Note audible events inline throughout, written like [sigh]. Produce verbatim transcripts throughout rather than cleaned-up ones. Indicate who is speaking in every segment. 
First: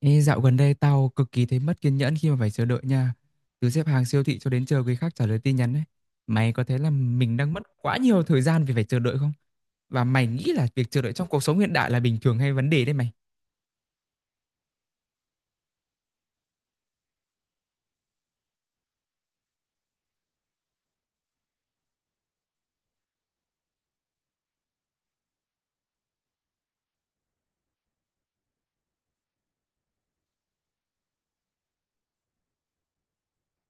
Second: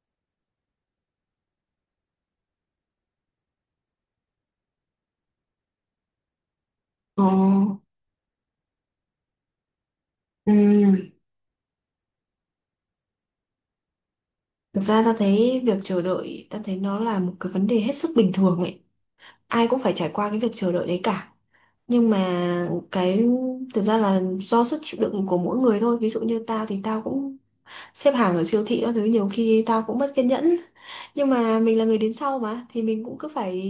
Speaker 1: Ê, dạo gần đây tao cực kỳ thấy mất kiên nhẫn khi mà phải chờ đợi nha. Từ xếp hàng siêu thị cho đến chờ người khác trả lời tin nhắn ấy. Mày có thấy là
Speaker 2: Ồ,
Speaker 1: mình đang mất quá nhiều thời gian vì phải chờ đợi không? Và mày nghĩ là việc chờ
Speaker 2: ừm,
Speaker 1: đợi trong cuộc sống hiện đại là bình thường hay vấn đề đấy mày?
Speaker 2: thực ra ta thấy việc chờ đợi, ta thấy nó là một cái vấn đề hết sức bình thường ấy. Ai cũng phải trải qua cái việc chờ đợi đấy cả. Nhưng mà cái thực ra là do sức chịu đựng của mỗi người thôi. Ví dụ như tao thì tao cũng xếp hàng ở siêu thị các thứ, nhiều khi tao cũng mất kiên nhẫn. Nhưng mà mình là người đến sau mà, thì mình cũng cứ phải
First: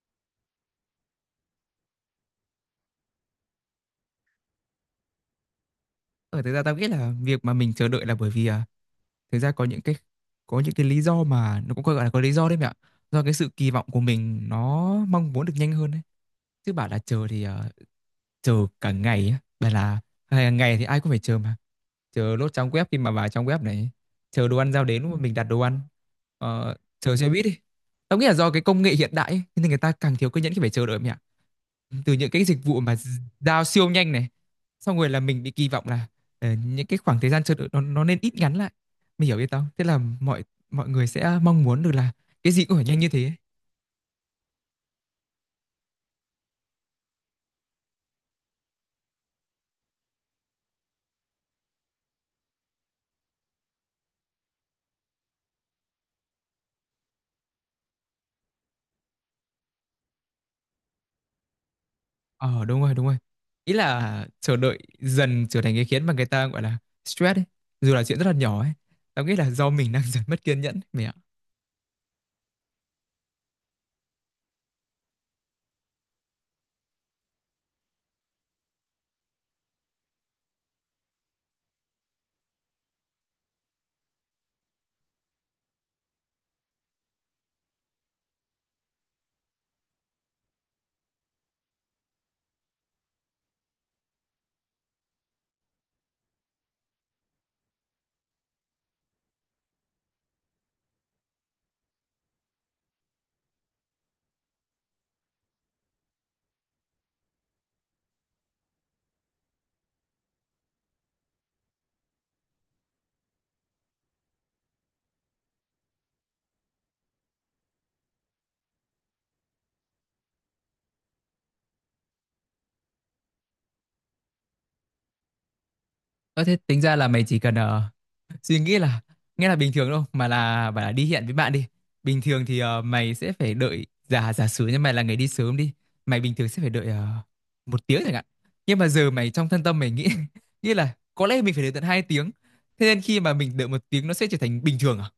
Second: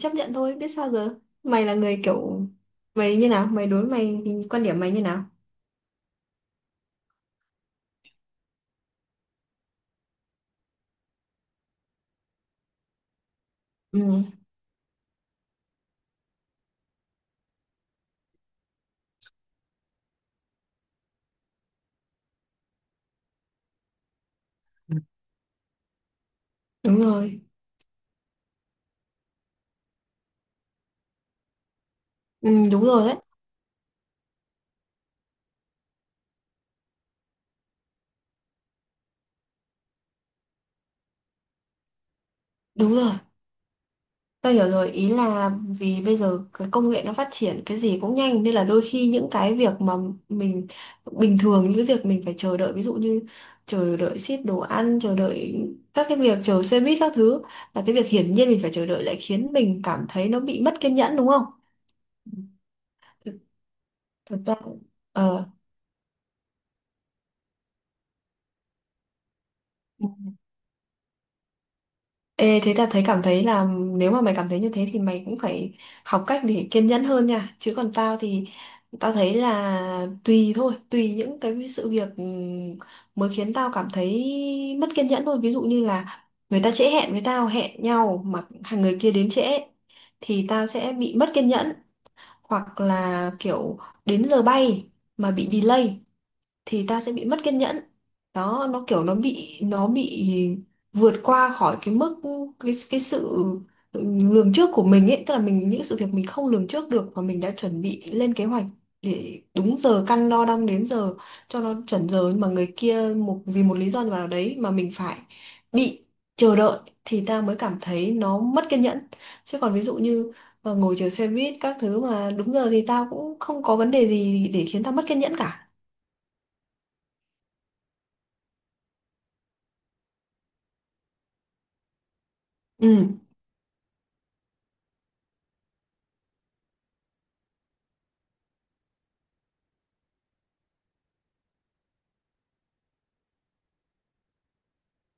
Speaker 2: chấp nhận thôi, biết sao giờ. Mày là người kiểu mày như nào? Mày đối mày thì quan điểm mày như nào?
Speaker 1: Ở thực ra tao nghĩ là việc mà mình chờ đợi là bởi vì à, thực ra có những cái có những cái lý do mà nó cũng gọi là có lý do đấy mẹ ạ. Do cái sự kỳ vọng của
Speaker 2: Ừ,
Speaker 1: mình nó mong muốn được nhanh hơn đấy. Chứ bảo là chờ thì à, chờ cả ngày á. Bảo là hàng ngày thì ai cũng phải chờ mà, chờ lốt trong web khi mà vào trong web này, chờ đồ ăn giao đến lúc mà mình đặt đồ ăn, ờ,
Speaker 2: đúng
Speaker 1: chờ xe
Speaker 2: rồi.
Speaker 1: buýt đi. Tao nghĩ là do cái công nghệ hiện đại ấy, nên người ta càng thiếu kiên nhẫn khi phải chờ đợi mẹ, từ những cái
Speaker 2: Ừ,
Speaker 1: dịch vụ
Speaker 2: đúng
Speaker 1: mà
Speaker 2: rồi đấy.
Speaker 1: giao siêu nhanh này, xong rồi là mình bị kỳ vọng là ờ, những cái khoảng thời gian chờ đợi nó, nó nên ít ngắn lại. Mình hiểu biết không, thế là mọi mọi người sẽ mong muốn được là cái gì cũng phải
Speaker 2: Đúng
Speaker 1: nhanh như
Speaker 2: rồi.
Speaker 1: thế ấy.
Speaker 2: Tôi hiểu rồi, ý là vì bây giờ cái công nghệ nó phát triển, cái gì cũng nhanh, nên là đôi khi những cái việc mà mình bình thường những cái việc mình phải chờ đợi, ví dụ như chờ đợi ship đồ ăn, chờ đợi các cái việc chờ xe buýt các thứ, là cái việc hiển nhiên mình phải chờ đợi lại khiến mình cảm thấy nó bị mất kiên nhẫn đúng không?
Speaker 1: Ờ, đúng rồi, đúng rồi,
Speaker 2: Thực
Speaker 1: ý là
Speaker 2: thực ra
Speaker 1: chờ đợi dần
Speaker 2: ờ
Speaker 1: trở thành cái khiến mà người ta gọi là stress ấy, dù là chuyện rất là nhỏ ấy. Tao nghĩ là do mình đang [laughs] dần mất kiên nhẫn mày ạ.
Speaker 2: Ê, thế là thấy cảm thấy là nếu mà mày cảm thấy như thế thì mày cũng phải học cách để kiên nhẫn hơn nha. Chứ còn tao thì tao thấy là tùy thôi, tùy những cái sự việc, ừm, mới khiến tao cảm thấy mất kiên nhẫn thôi. Ví dụ như là người ta trễ hẹn với tao, hẹn nhau mà hàng người kia đến trễ thì tao sẽ bị mất kiên nhẫn, hoặc là kiểu đến giờ bay mà bị delay thì ta sẽ bị mất kiên nhẫn. Đó, nó kiểu nó bị nó bị vượt qua khỏi cái mức, cái cái sự lường trước của mình ấy, tức là mình những sự việc mình không lường trước được và mình đã chuẩn bị lên kế hoạch để đúng giờ, căn đo đong đếm giờ cho nó chuẩn giờ, nhưng mà người kia một vì một lý do nào đấy mà mình phải bị chờ đợi, thì ta mới cảm thấy nó mất kiên nhẫn. Chứ còn ví dụ như ờ, ngồi chờ xe buýt các thứ mà đúng giờ thì tao cũng không có vấn đề gì để khiến tao mất kiên nhẫn cả.
Speaker 1: Có thế, tính ra là mày chỉ cần ờ, suy nghĩ là nghe là bình thường đâu mà, là bảo là đi hẹn với bạn đi, bình thường thì ờ,
Speaker 2: Ừ.
Speaker 1: mày sẽ phải đợi, giả giả sử như mày là người đi sớm đi, mày bình thường sẽ phải đợi ờ, một tiếng chẳng hạn. Nhưng mà giờ mày trong thân tâm mày nghĩ [laughs] nghĩ là có lẽ mình phải đợi tận hai tiếng, thế nên khi mà mình đợi một tiếng nó sẽ trở thành bình thường à.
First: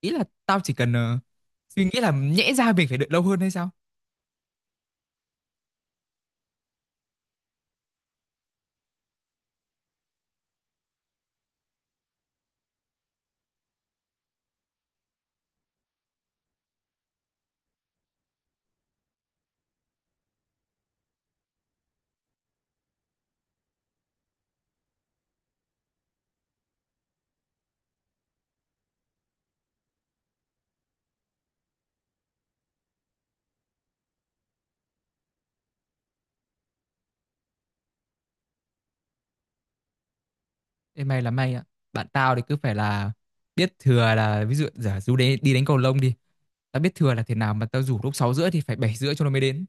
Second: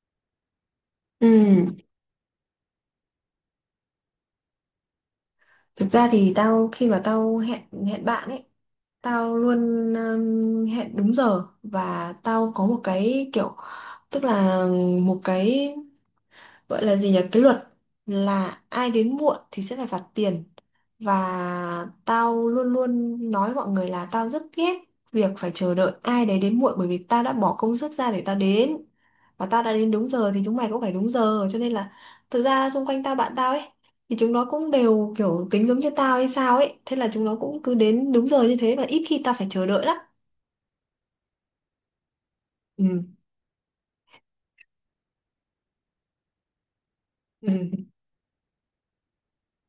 Speaker 1: Ý là tao chỉ cần ờ,
Speaker 2: Ừ,
Speaker 1: suy nghĩ là nhẽ ra mình phải đợi lâu hơn hay sao.
Speaker 2: thực ra thì tao khi mà tao hẹn hẹn bạn ấy, tao luôn um, hẹn đúng giờ, và tao có một cái kiểu, tức là một cái gọi là gì nhỉ, cái luật là ai đến muộn thì sẽ phải phạt tiền. Và tao luôn luôn nói mọi người là tao rất ghét việc phải chờ đợi ai đấy đến muộn, bởi vì tao đã bỏ công sức ra để tao đến và tao đã đến đúng giờ thì chúng mày cũng phải đúng giờ. Cho nên là thực ra xung quanh tao, bạn tao ấy, thì chúng nó cũng đều kiểu tính giống như tao hay sao ấy, thế là chúng nó cũng cứ đến đúng giờ như thế và ít khi tao phải chờ đợi lắm.
Speaker 1: Ê, may là may ạ, bạn tao thì cứ phải
Speaker 2: Ừ.
Speaker 1: là biết thừa là ví dụ giả dụ đấy, đi đánh cầu lông đi, tao biết thừa là thế nào mà tao
Speaker 2: Ừ.
Speaker 1: rủ lúc sáu rưỡi thì phải bảy rưỡi cho nó mới đến.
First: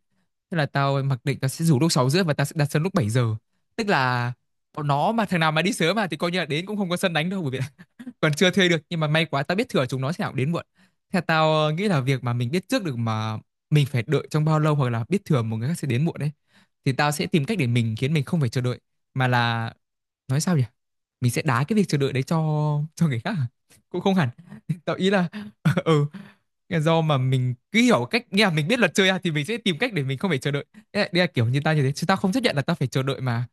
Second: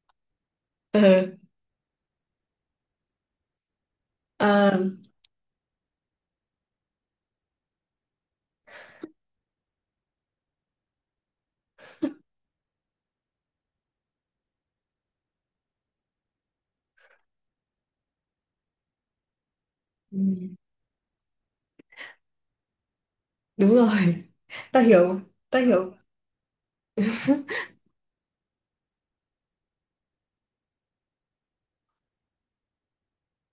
Speaker 1: Thế là
Speaker 2: [laughs]
Speaker 1: tao mặc
Speaker 2: Ừ.
Speaker 1: định tao sẽ rủ lúc sáu rưỡi và tao sẽ đặt sân lúc bảy giờ. Tức là
Speaker 2: À,
Speaker 1: bọn nó mà thằng nào mà đi sớm mà thì coi như là đến cũng không có sân đánh đâu, bởi vì còn chưa thuê được. Nhưng mà may quá tao biết thừa chúng nó sẽ nào đến muộn. Theo tao ờ, nghĩ là việc mà mình biết trước được mà mình phải đợi trong bao lâu, hoặc là biết thừa một người khác sẽ đến muộn đấy, thì tao sẽ tìm cách để mình khiến mình không phải chờ đợi, mà là
Speaker 2: ừ,
Speaker 1: nói sao nhỉ, mình sẽ đá cái việc chờ đợi đấy cho cho người khác à?
Speaker 2: đúng
Speaker 1: Cũng không
Speaker 2: rồi.
Speaker 1: hẳn
Speaker 2: [laughs] Tao
Speaker 1: [laughs] tao ý
Speaker 2: hiểu,
Speaker 1: là
Speaker 2: tao
Speaker 1: [laughs]
Speaker 2: hiểu.
Speaker 1: ừ, do mà mình cứ hiểu cách nghĩa là mình biết luật chơi à, thì mình sẽ tìm cách để mình không phải chờ đợi. Đây là, đây là kiểu như tao như thế, chứ tao không chấp nhận là tao phải chờ đợi mà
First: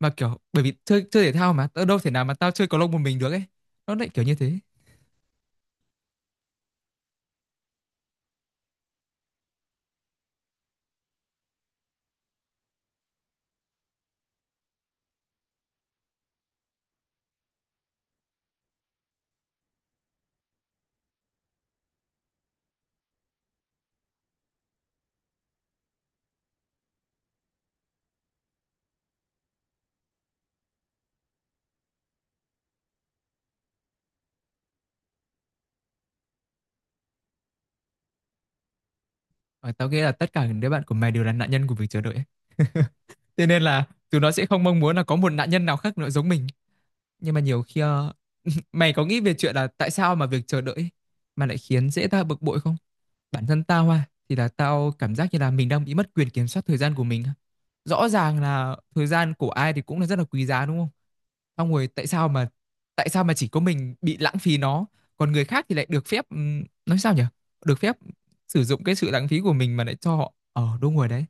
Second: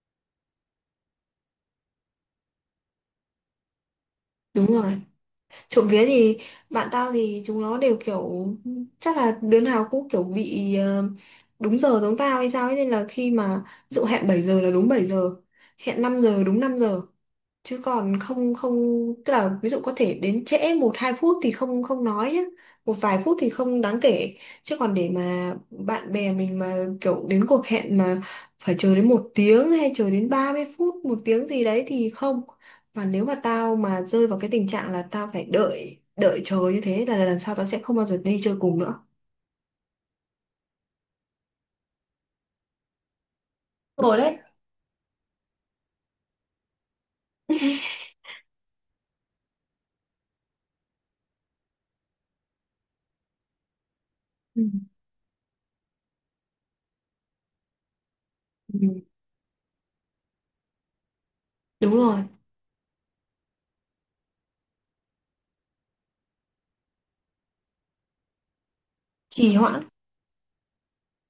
Speaker 1: mà kiểu bởi vì chơi chơi thể thao mà tao đâu thể nào mà tao chơi cầu lông một mình được ấy, nó lại kiểu như thế.
Speaker 2: Đúng rồi. Trộm vía thì bạn tao thì chúng nó đều kiểu, chắc là đứa nào cũng kiểu bị ờ, đúng giờ giống tao hay sao ấy, nên là khi mà ví dụ hẹn bảy giờ là đúng bảy giờ, hẹn năm giờ đúng năm giờ, chứ còn không, không, tức là ví dụ có thể đến trễ một hai phút thì không, không nói nhá, một vài phút thì không đáng kể. Chứ còn để mà bạn bè mình mà kiểu đến cuộc hẹn mà phải chờ đến một tiếng, hay chờ đến ba mươi phút, một tiếng gì đấy thì không. Và nếu mà tao mà rơi vào cái tình trạng là tao phải đợi đợi chờ như thế là lần sau tao sẽ không bao giờ đi chơi cùng nữa.
Speaker 1: Ờ, tao nghĩ là tất cả những đứa bạn của mày đều là nạn nhân của việc chờ đợi ấy. [laughs] Thế nên là
Speaker 2: Đúng rồi
Speaker 1: tụi nó
Speaker 2: đấy.
Speaker 1: sẽ không mong muốn là có một nạn nhân nào khác nữa giống mình. Nhưng mà nhiều khi ờ, [laughs] mày có nghĩ về chuyện là tại sao mà việc chờ đợi ấy mà lại khiến dễ ta bực bội không? Bản thân tao à, thì là
Speaker 2: Ừ.
Speaker 1: tao cảm giác như là mình đang bị mất quyền kiểm soát thời gian của mình. Rõ ràng là
Speaker 2: Ừ,
Speaker 1: thời gian của ai thì cũng là rất là quý giá đúng không? Xong rồi
Speaker 2: đúng
Speaker 1: tại
Speaker 2: rồi.
Speaker 1: sao mà, tại sao mà chỉ có mình bị lãng phí nó, còn người khác thì lại được phép ừm, nói sao nhỉ? Được phép sử dụng cái sự lãng phí của
Speaker 2: Trì
Speaker 1: mình mà
Speaker 2: hoãn.
Speaker 1: lại cho họ ở đúng rồi đấy.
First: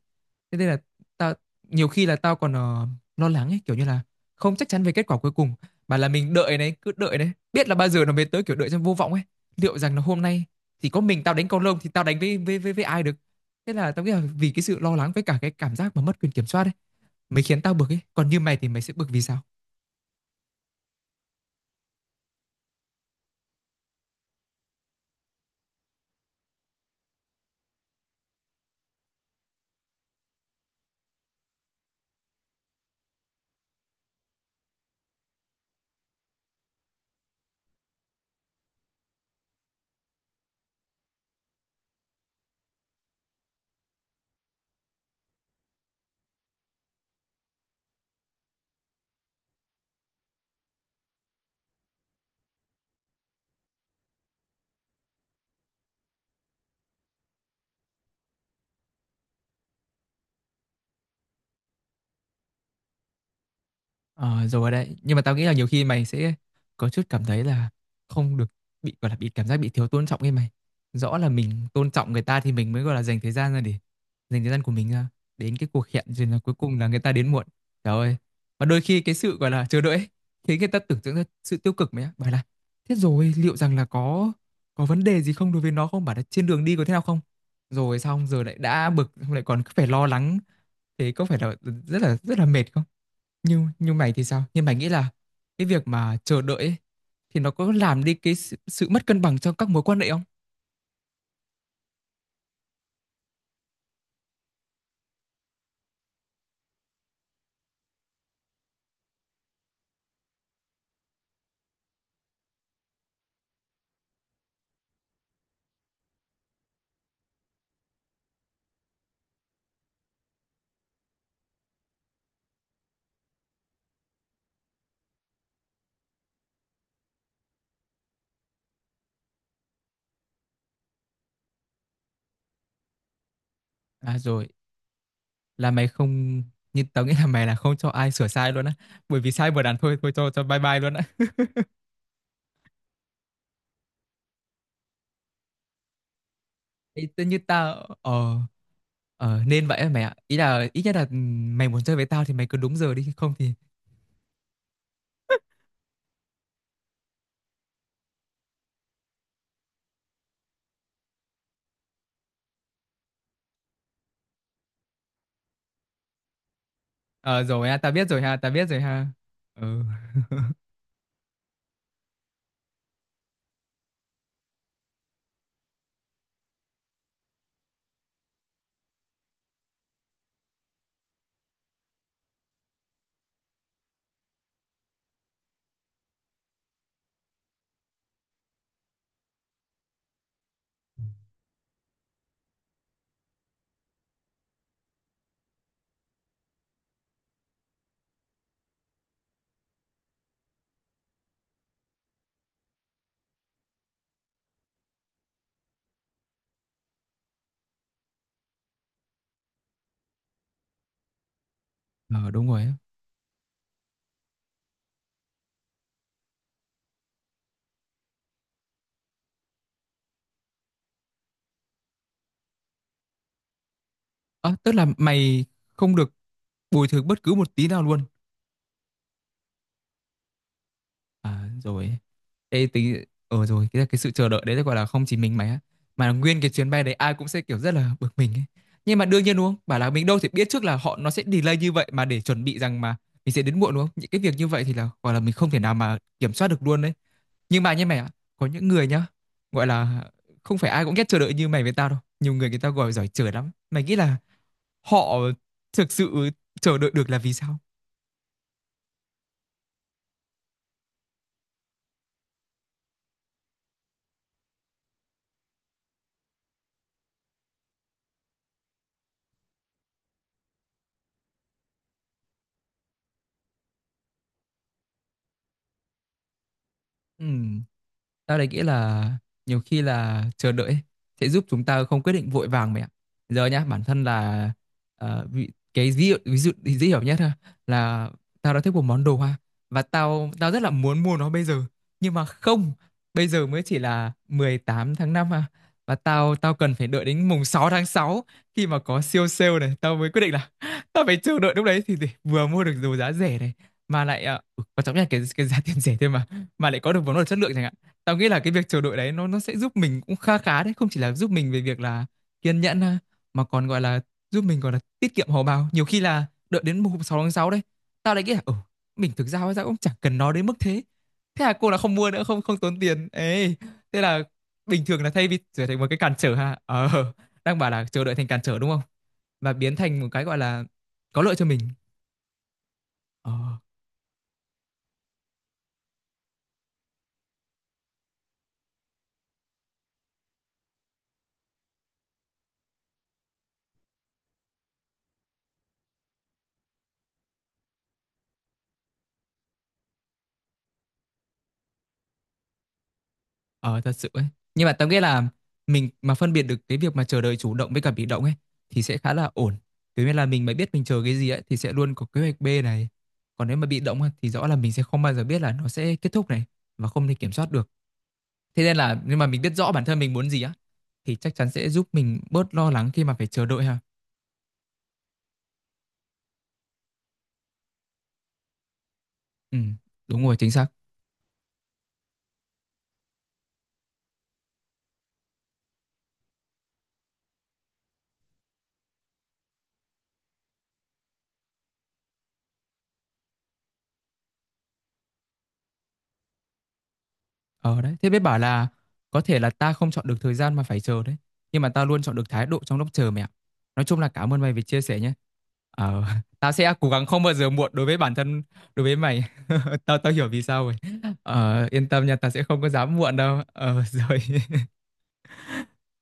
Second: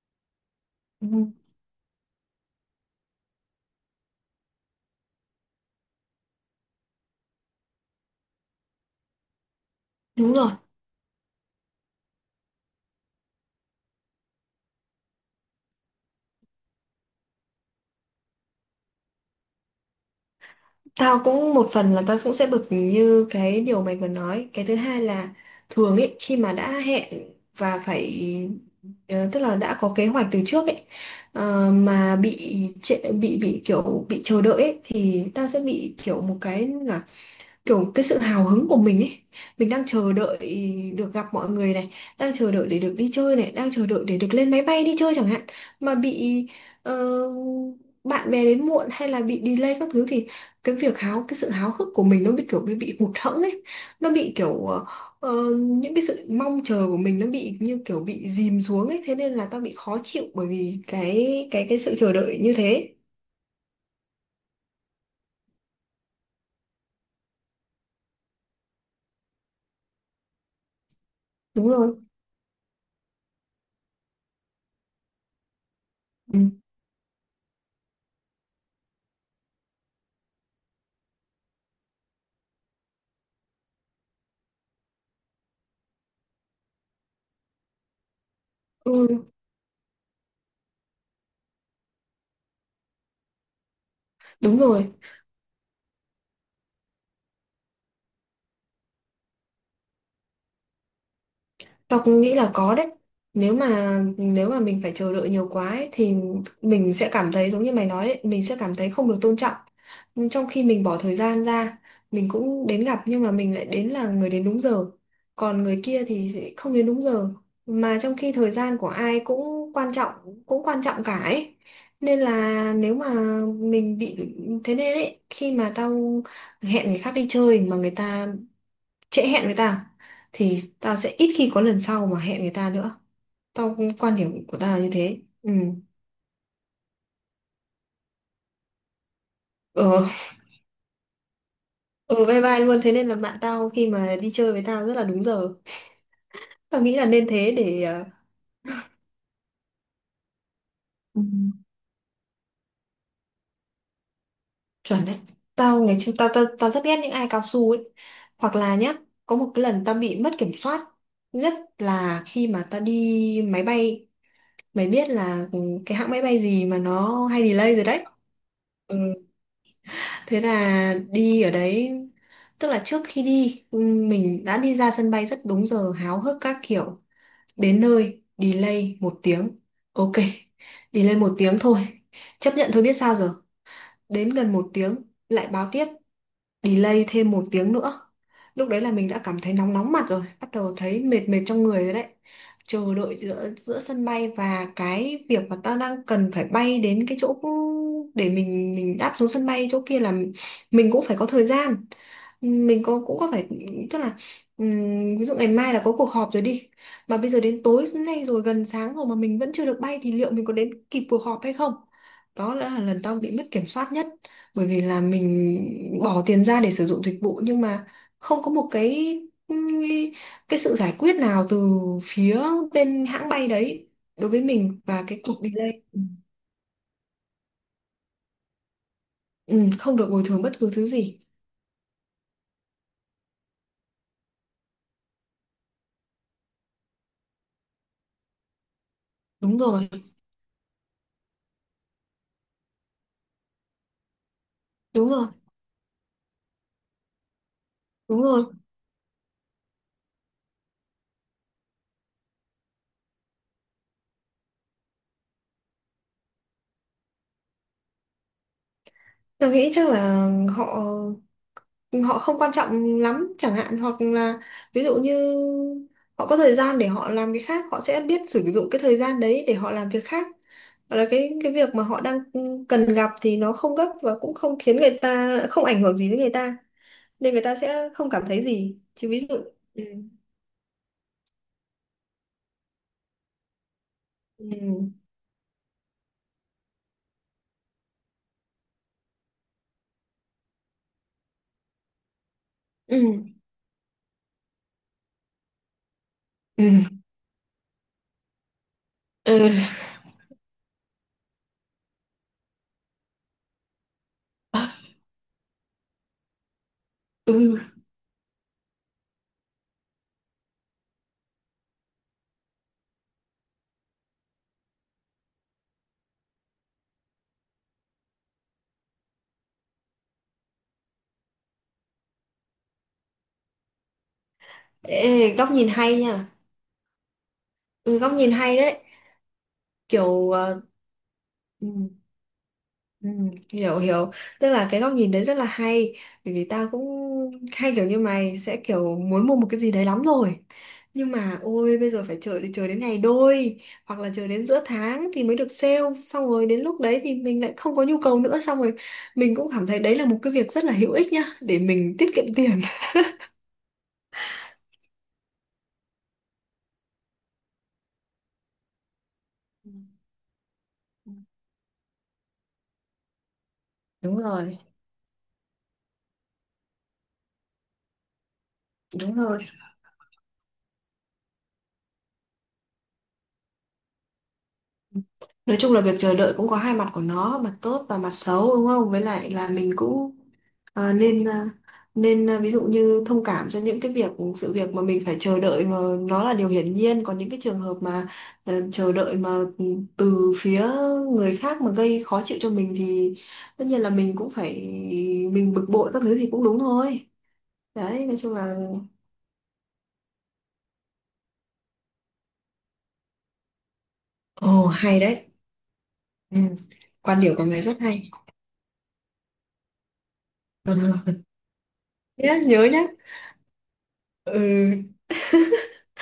Speaker 1: Thế nên là
Speaker 2: Ừ,
Speaker 1: tao nhiều khi là tao còn ờ, lo lắng ấy, kiểu như là không chắc chắn về kết quả cuối cùng, mà là mình đợi đấy, cứ đợi đấy, biết là bao giờ nó mới tới, kiểu đợi trong vô vọng ấy. Liệu rằng là hôm
Speaker 2: đúng
Speaker 1: nay
Speaker 2: rồi.
Speaker 1: thì có mình tao đánh con lông thì tao đánh với với với, với ai được? Thế là tao nghĩ là vì cái sự lo lắng với cả cái cảm giác mà mất quyền kiểm soát ấy, mới khiến tao bực ấy. Còn như mày thì mày sẽ bực vì sao?
Speaker 2: Tao cũng một phần là tao cũng sẽ bực như cái điều mày vừa nói. Cái thứ hai là, thường ấy, khi mà đã hẹn và phải, ờ, tức là đã có kế hoạch từ trước ấy, ờ, mà bị trệ- bị bị kiểu bị chờ đợi ấy, thì tao sẽ bị kiểu một cái, kiểu cái sự hào hứng của mình ấy, mình đang chờ đợi được gặp mọi người này, đang chờ đợi để được đi chơi này, đang chờ đợi để được lên máy bay đi chơi chẳng hạn, mà bị ờ, bạn bè đến muộn hay là bị delay các thứ thì cái việc háo cái sự háo hức của mình nó bị kiểu bị bị hụt hẫng ấy, nó bị kiểu ờ, ờ, những cái sự mong chờ của mình nó bị như kiểu bị dìm xuống ấy, thế nên là tao bị khó chịu bởi vì cái cái cái sự chờ đợi như thế.
Speaker 1: Ờ, rồi đấy, nhưng mà tao nghĩ là nhiều khi mày sẽ có chút cảm thấy là không được, bị gọi là bị cảm giác bị thiếu tôn trọng ấy mày, rõ là mình
Speaker 2: Đúng
Speaker 1: tôn
Speaker 2: rồi.
Speaker 1: trọng người ta thì mình mới gọi là dành thời gian ra để dành thời gian của mình ra đến cái cuộc hẹn, rồi là
Speaker 2: Ừ.
Speaker 1: cuối cùng là người ta đến muộn. Trời ơi! Và đôi khi cái sự gọi là chờ đợi ấy, khiến người ta tưởng tượng ra sự tiêu cực mày á, bảo là thế rồi liệu rằng là có có vấn đề gì không đối với nó không, bảo là trên đường đi có thế nào không, rồi xong giờ lại đã
Speaker 2: Ừ,
Speaker 1: bực xong lại còn cứ phải lo lắng. Thế có phải là rất là rất là mệt không? Nhưng nhưng mày thì sao,
Speaker 2: đúng
Speaker 1: nhưng mày nghĩ
Speaker 2: rồi.
Speaker 1: là cái việc mà chờ đợi ấy, thì nó có làm đi cái sự, sự mất cân bằng trong các mối quan hệ không?
Speaker 2: Tao cũng nghĩ là có đấy. Nếu mà nếu mà mình phải chờ đợi nhiều quá ấy, thì mình sẽ cảm thấy giống như mày nói đấy, mình sẽ cảm thấy không được tôn trọng. Nhưng trong khi mình bỏ thời gian ra, mình cũng đến gặp, nhưng mà mình lại đến là người đến đúng giờ. Còn người kia thì sẽ không đến đúng giờ. Mà trong khi thời gian của ai cũng quan trọng, cũng quan trọng cả ấy. Nên là nếu mà mình bị thế nên ấy, khi mà tao hẹn người khác đi chơi mà người ta trễ hẹn với tao thì tao sẽ ít khi có lần sau mà hẹn người ta nữa. Tao cũng
Speaker 1: À
Speaker 2: quan điểm
Speaker 1: rồi,
Speaker 2: của tao là như thế. Ừ.
Speaker 1: là mày không, như tao nghĩ là mày là không cho ai sửa sai luôn á, bởi vì sai một đàn thôi
Speaker 2: Ờ.
Speaker 1: thôi cho cho bye bye luôn á. [laughs]
Speaker 2: Ừ, bye bye luôn, thế nên là bạn tao khi mà đi chơi với tao rất là đúng giờ. Tao nghĩ là
Speaker 1: Ý, tự
Speaker 2: nên
Speaker 1: như
Speaker 2: thế để
Speaker 1: tao,
Speaker 2: ờ,
Speaker 1: ờ ờ nên vậy á mày ạ, ý là ít nhất là ừ,
Speaker 2: ừ,
Speaker 1: mày muốn chơi với tao thì mày cứ đúng giờ đi không thì...
Speaker 2: chuẩn đấy. Tao ngày trước tao, tao tao rất ghét những ai cao su ấy, hoặc là nhá, có một cái lần tao bị mất kiểm soát nhất là khi mà tao đi máy bay. Mày biết là ừ, cái hãng máy bay gì mà nó
Speaker 1: Ờ
Speaker 2: hay
Speaker 1: rồi
Speaker 2: delay
Speaker 1: ha,
Speaker 2: rồi
Speaker 1: tao biết
Speaker 2: đấy.
Speaker 1: rồi ha, tao biết rồi
Speaker 2: Ừ,
Speaker 1: ha. Ừ. [laughs]
Speaker 2: thế là đi ở đấy, tức là trước khi đi, mình đã đi ra sân bay rất đúng giờ, háo hức các kiểu. Đến nơi, delay một tiếng. Ok, delay một tiếng thôi. Chấp nhận thôi, biết sao giờ. Đến gần một tiếng, lại báo tiếp delay thêm một tiếng nữa. Lúc đấy là mình đã cảm thấy nóng nóng mặt rồi, bắt đầu thấy mệt mệt trong người rồi đấy. Chờ đợi giữa giữa sân bay, và cái việc mà ta đang cần phải bay đến cái chỗ để mình mình đáp xuống sân bay chỗ kia là mình cũng phải có thời gian, mình có cũng có phải, tức là ừm, ví dụ ngày mai là có cuộc họp rồi đi, mà bây giờ đến tối nay rồi, gần sáng rồi mà mình vẫn chưa được bay thì liệu mình có đến kịp cuộc họp hay không.
Speaker 1: Ờ đúng
Speaker 2: Đó
Speaker 1: rồi
Speaker 2: đã
Speaker 1: á.
Speaker 2: là lần tao bị mất kiểm soát nhất, bởi vì là mình bỏ tiền ra để sử dụng dịch vụ nhưng mà không có một cái cái sự giải quyết nào từ phía bên hãng bay đấy đối với
Speaker 1: Ờ, tức
Speaker 2: mình
Speaker 1: là
Speaker 2: và cái cuộc
Speaker 1: mày
Speaker 2: delay.
Speaker 1: không được bồi thường bất cứ một tí nào luôn.
Speaker 2: Ừ, không được bồi thường bất cứ thứ gì.
Speaker 1: À rồi. Ê, tính ờ rồi cái cái sự chờ đợi đấy là gọi là không chỉ mình mày á, mà là nguyên cái chuyến bay đấy ai cũng sẽ kiểu rất là bực mình ấy. Nhưng mà đương nhiên đúng không,
Speaker 2: Đúng
Speaker 1: bảo
Speaker 2: rồi.
Speaker 1: là mình đâu thể biết trước là họ nó sẽ delay như vậy mà để chuẩn bị rằng mà mình sẽ đến muộn đúng không. Những cái việc như vậy thì là
Speaker 2: Đúng
Speaker 1: gọi là
Speaker 2: rồi.
Speaker 1: mình không thể nào mà kiểm soát được luôn đấy. Nhưng mà như mày ạ,
Speaker 2: Đúng rồi.
Speaker 1: có những người nhá, gọi là không phải ai cũng ghét chờ đợi như mày với tao đâu, nhiều người người ta gọi giỏi chờ lắm. Mày nghĩ là họ thực sự chờ đợi được là vì sao?
Speaker 2: Tôi nghĩ chắc là họ họ không quan trọng lắm chẳng hạn, hoặc là ví dụ như họ có thời gian để họ làm cái khác, họ sẽ biết sử dụng cái thời gian đấy để họ làm việc khác, hoặc là cái cái việc mà họ đang cần gặp thì nó không gấp và cũng không khiến người ta, không ảnh hưởng gì đến người ta
Speaker 1: Ừ.
Speaker 2: nên người ta sẽ không cảm
Speaker 1: Tao
Speaker 2: thấy
Speaker 1: đấy nghĩ
Speaker 2: gì.
Speaker 1: là
Speaker 2: Chứ ví dụ,
Speaker 1: nhiều khi
Speaker 2: ừ.
Speaker 1: là chờ đợi ấy, sẽ giúp chúng ta không quyết định vội vàng mẹ ạ. Giờ nhá, bản thân là
Speaker 2: Ừ.
Speaker 1: ờ, vị, cái ví dụ, ví dụ dễ hiểu nhất ha, là tao đã thích một món đồ hoa, và tao tao rất là muốn mua nó bây giờ. Nhưng mà không,
Speaker 2: Ừ.
Speaker 1: bây giờ mới chỉ là mười tám tháng năm à, và tao tao
Speaker 2: Ừ.
Speaker 1: cần phải đợi đến mùng sáu tháng sáu, khi mà có siêu
Speaker 2: Ừ.
Speaker 1: sale này, tao mới quyết định là [laughs] tao phải chờ đợi lúc đấy thì, thì vừa mua được đồ giá rẻ này, mà lại ờ, ừ, quan trọng nhất là cái cái giá tiền rẻ thôi mà mà lại có được món đồ chất lượng
Speaker 2: Ừ.
Speaker 1: chẳng hạn. Tao nghĩ là cái việc chờ đợi đấy nó nó sẽ giúp mình cũng kha khá đấy, không chỉ là giúp mình về việc là kiên nhẫn ha, mà còn gọi là giúp mình gọi là tiết kiệm hầu bao. Nhiều khi là đợi đến mùng sáu tháng sáu đấy tao lại nghĩ là ừ, mình thực ra hóa ra cũng chẳng cần nó đến mức thế, thế là cô là không mua nữa, không không tốn tiền ấy. Thế là bình thường là thay
Speaker 2: Ê,
Speaker 1: vì
Speaker 2: góc
Speaker 1: trở
Speaker 2: nhìn
Speaker 1: thành một
Speaker 2: hay
Speaker 1: cái cản
Speaker 2: nha.
Speaker 1: trở ha, ờ đang bảo là
Speaker 2: Ừ,
Speaker 1: chờ
Speaker 2: góc
Speaker 1: đợi thành
Speaker 2: nhìn
Speaker 1: cản
Speaker 2: hay
Speaker 1: trở đúng
Speaker 2: đấy.
Speaker 1: không, và biến thành một cái
Speaker 2: Kiểu
Speaker 1: gọi
Speaker 2: ờ,
Speaker 1: là có lợi cho mình.
Speaker 2: ừ. Ừ,
Speaker 1: Ờ.
Speaker 2: hiểu, hiểu, tức là cái góc nhìn đấy rất là hay, bởi vì tao cũng hay kiểu như mày sẽ kiểu muốn mua một cái gì đấy lắm rồi, nhưng mà ôi bây giờ phải chờ chờ đến ngày đôi, hoặc là chờ đến giữa tháng thì mới được sale, xong rồi đến lúc đấy thì mình lại không có nhu cầu nữa, xong rồi mình cũng cảm thấy đấy là một cái việc rất là hữu ích nhá để mình tiết kiệm tiền.
Speaker 1: Ờ thật sự ấy. Nhưng mà tao nghĩ là mình mà phân biệt được cái việc mà chờ đợi chủ động với cả bị động ấy thì sẽ khá là ổn.
Speaker 2: Ừ.
Speaker 1: Thế nên là mình mà biết mình chờ
Speaker 2: Ừ.
Speaker 1: cái gì ấy thì sẽ luôn có kế hoạch B này. Còn nếu mà bị động ấy,
Speaker 2: Đúng
Speaker 1: thì rõ là
Speaker 2: rồi,
Speaker 1: mình sẽ không bao giờ biết là nó sẽ kết thúc này, và không thể kiểm soát được. Thế nên là
Speaker 2: đúng
Speaker 1: nhưng mà
Speaker 2: rồi.
Speaker 1: mình biết rõ bản thân mình muốn gì á, thì chắc chắn sẽ giúp mình bớt lo lắng khi mà phải chờ đợi ha.
Speaker 2: Nói chung là việc chờ đợi cũng có hai mặt của nó, mặt tốt và mặt xấu, đúng không? Với lại là
Speaker 1: Ừ,
Speaker 2: mình cũng,
Speaker 1: đúng rồi, chính xác.
Speaker 2: à, nên à, nên à, ví dụ như thông cảm cho những cái việc sự việc mà mình phải chờ đợi mà nó là điều hiển nhiên, còn những cái trường hợp mà ờ, chờ đợi mà ừ, từ phía người khác mà gây khó chịu cho mình thì tất nhiên là mình cũng phải, mình bực bội các thứ thì cũng đúng thôi.
Speaker 1: Ờ đấy,
Speaker 2: Đấy,
Speaker 1: thế
Speaker 2: nói
Speaker 1: biết
Speaker 2: chung
Speaker 1: bảo
Speaker 2: là,
Speaker 1: là có thể là ta không chọn được thời gian mà phải chờ đấy. Nhưng mà ta luôn chọn được thái độ trong lúc chờ mẹ ạ. Nói chung là cảm ơn mày vì
Speaker 2: ồ,
Speaker 1: chia sẻ
Speaker 2: hay
Speaker 1: nhé.
Speaker 2: đấy.
Speaker 1: Ờ, [laughs]
Speaker 2: Ừ.
Speaker 1: tao sẽ cố gắng
Speaker 2: Quan
Speaker 1: không
Speaker 2: điểm
Speaker 1: bao
Speaker 2: của
Speaker 1: giờ
Speaker 2: mày
Speaker 1: muộn
Speaker 2: rất
Speaker 1: đối với
Speaker 2: hay.
Speaker 1: bản thân, đối với mày. [laughs] Tao tao hiểu vì sao rồi.
Speaker 2: [laughs]
Speaker 1: Ờ, yên tâm nha, tao
Speaker 2: Nhớ
Speaker 1: sẽ không
Speaker 2: nhớ
Speaker 1: có
Speaker 2: nhá.
Speaker 1: dám muộn đâu. Ờ, [laughs] rồi.
Speaker 2: Ừ,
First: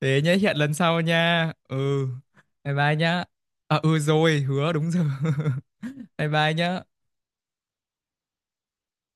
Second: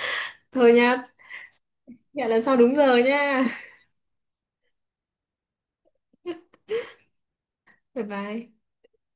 Speaker 1: Thế nhé, hẹn
Speaker 2: thôi
Speaker 1: lần sau
Speaker 2: nha.
Speaker 1: nha. Ừ,
Speaker 2: Hẹn lần sau
Speaker 1: bye
Speaker 2: đúng
Speaker 1: bye
Speaker 2: giờ
Speaker 1: nhá.
Speaker 2: nha.
Speaker 1: À, ừ rồi, hứa đúng giờ. [laughs] Bye bye nhá.
Speaker 2: Bye bye.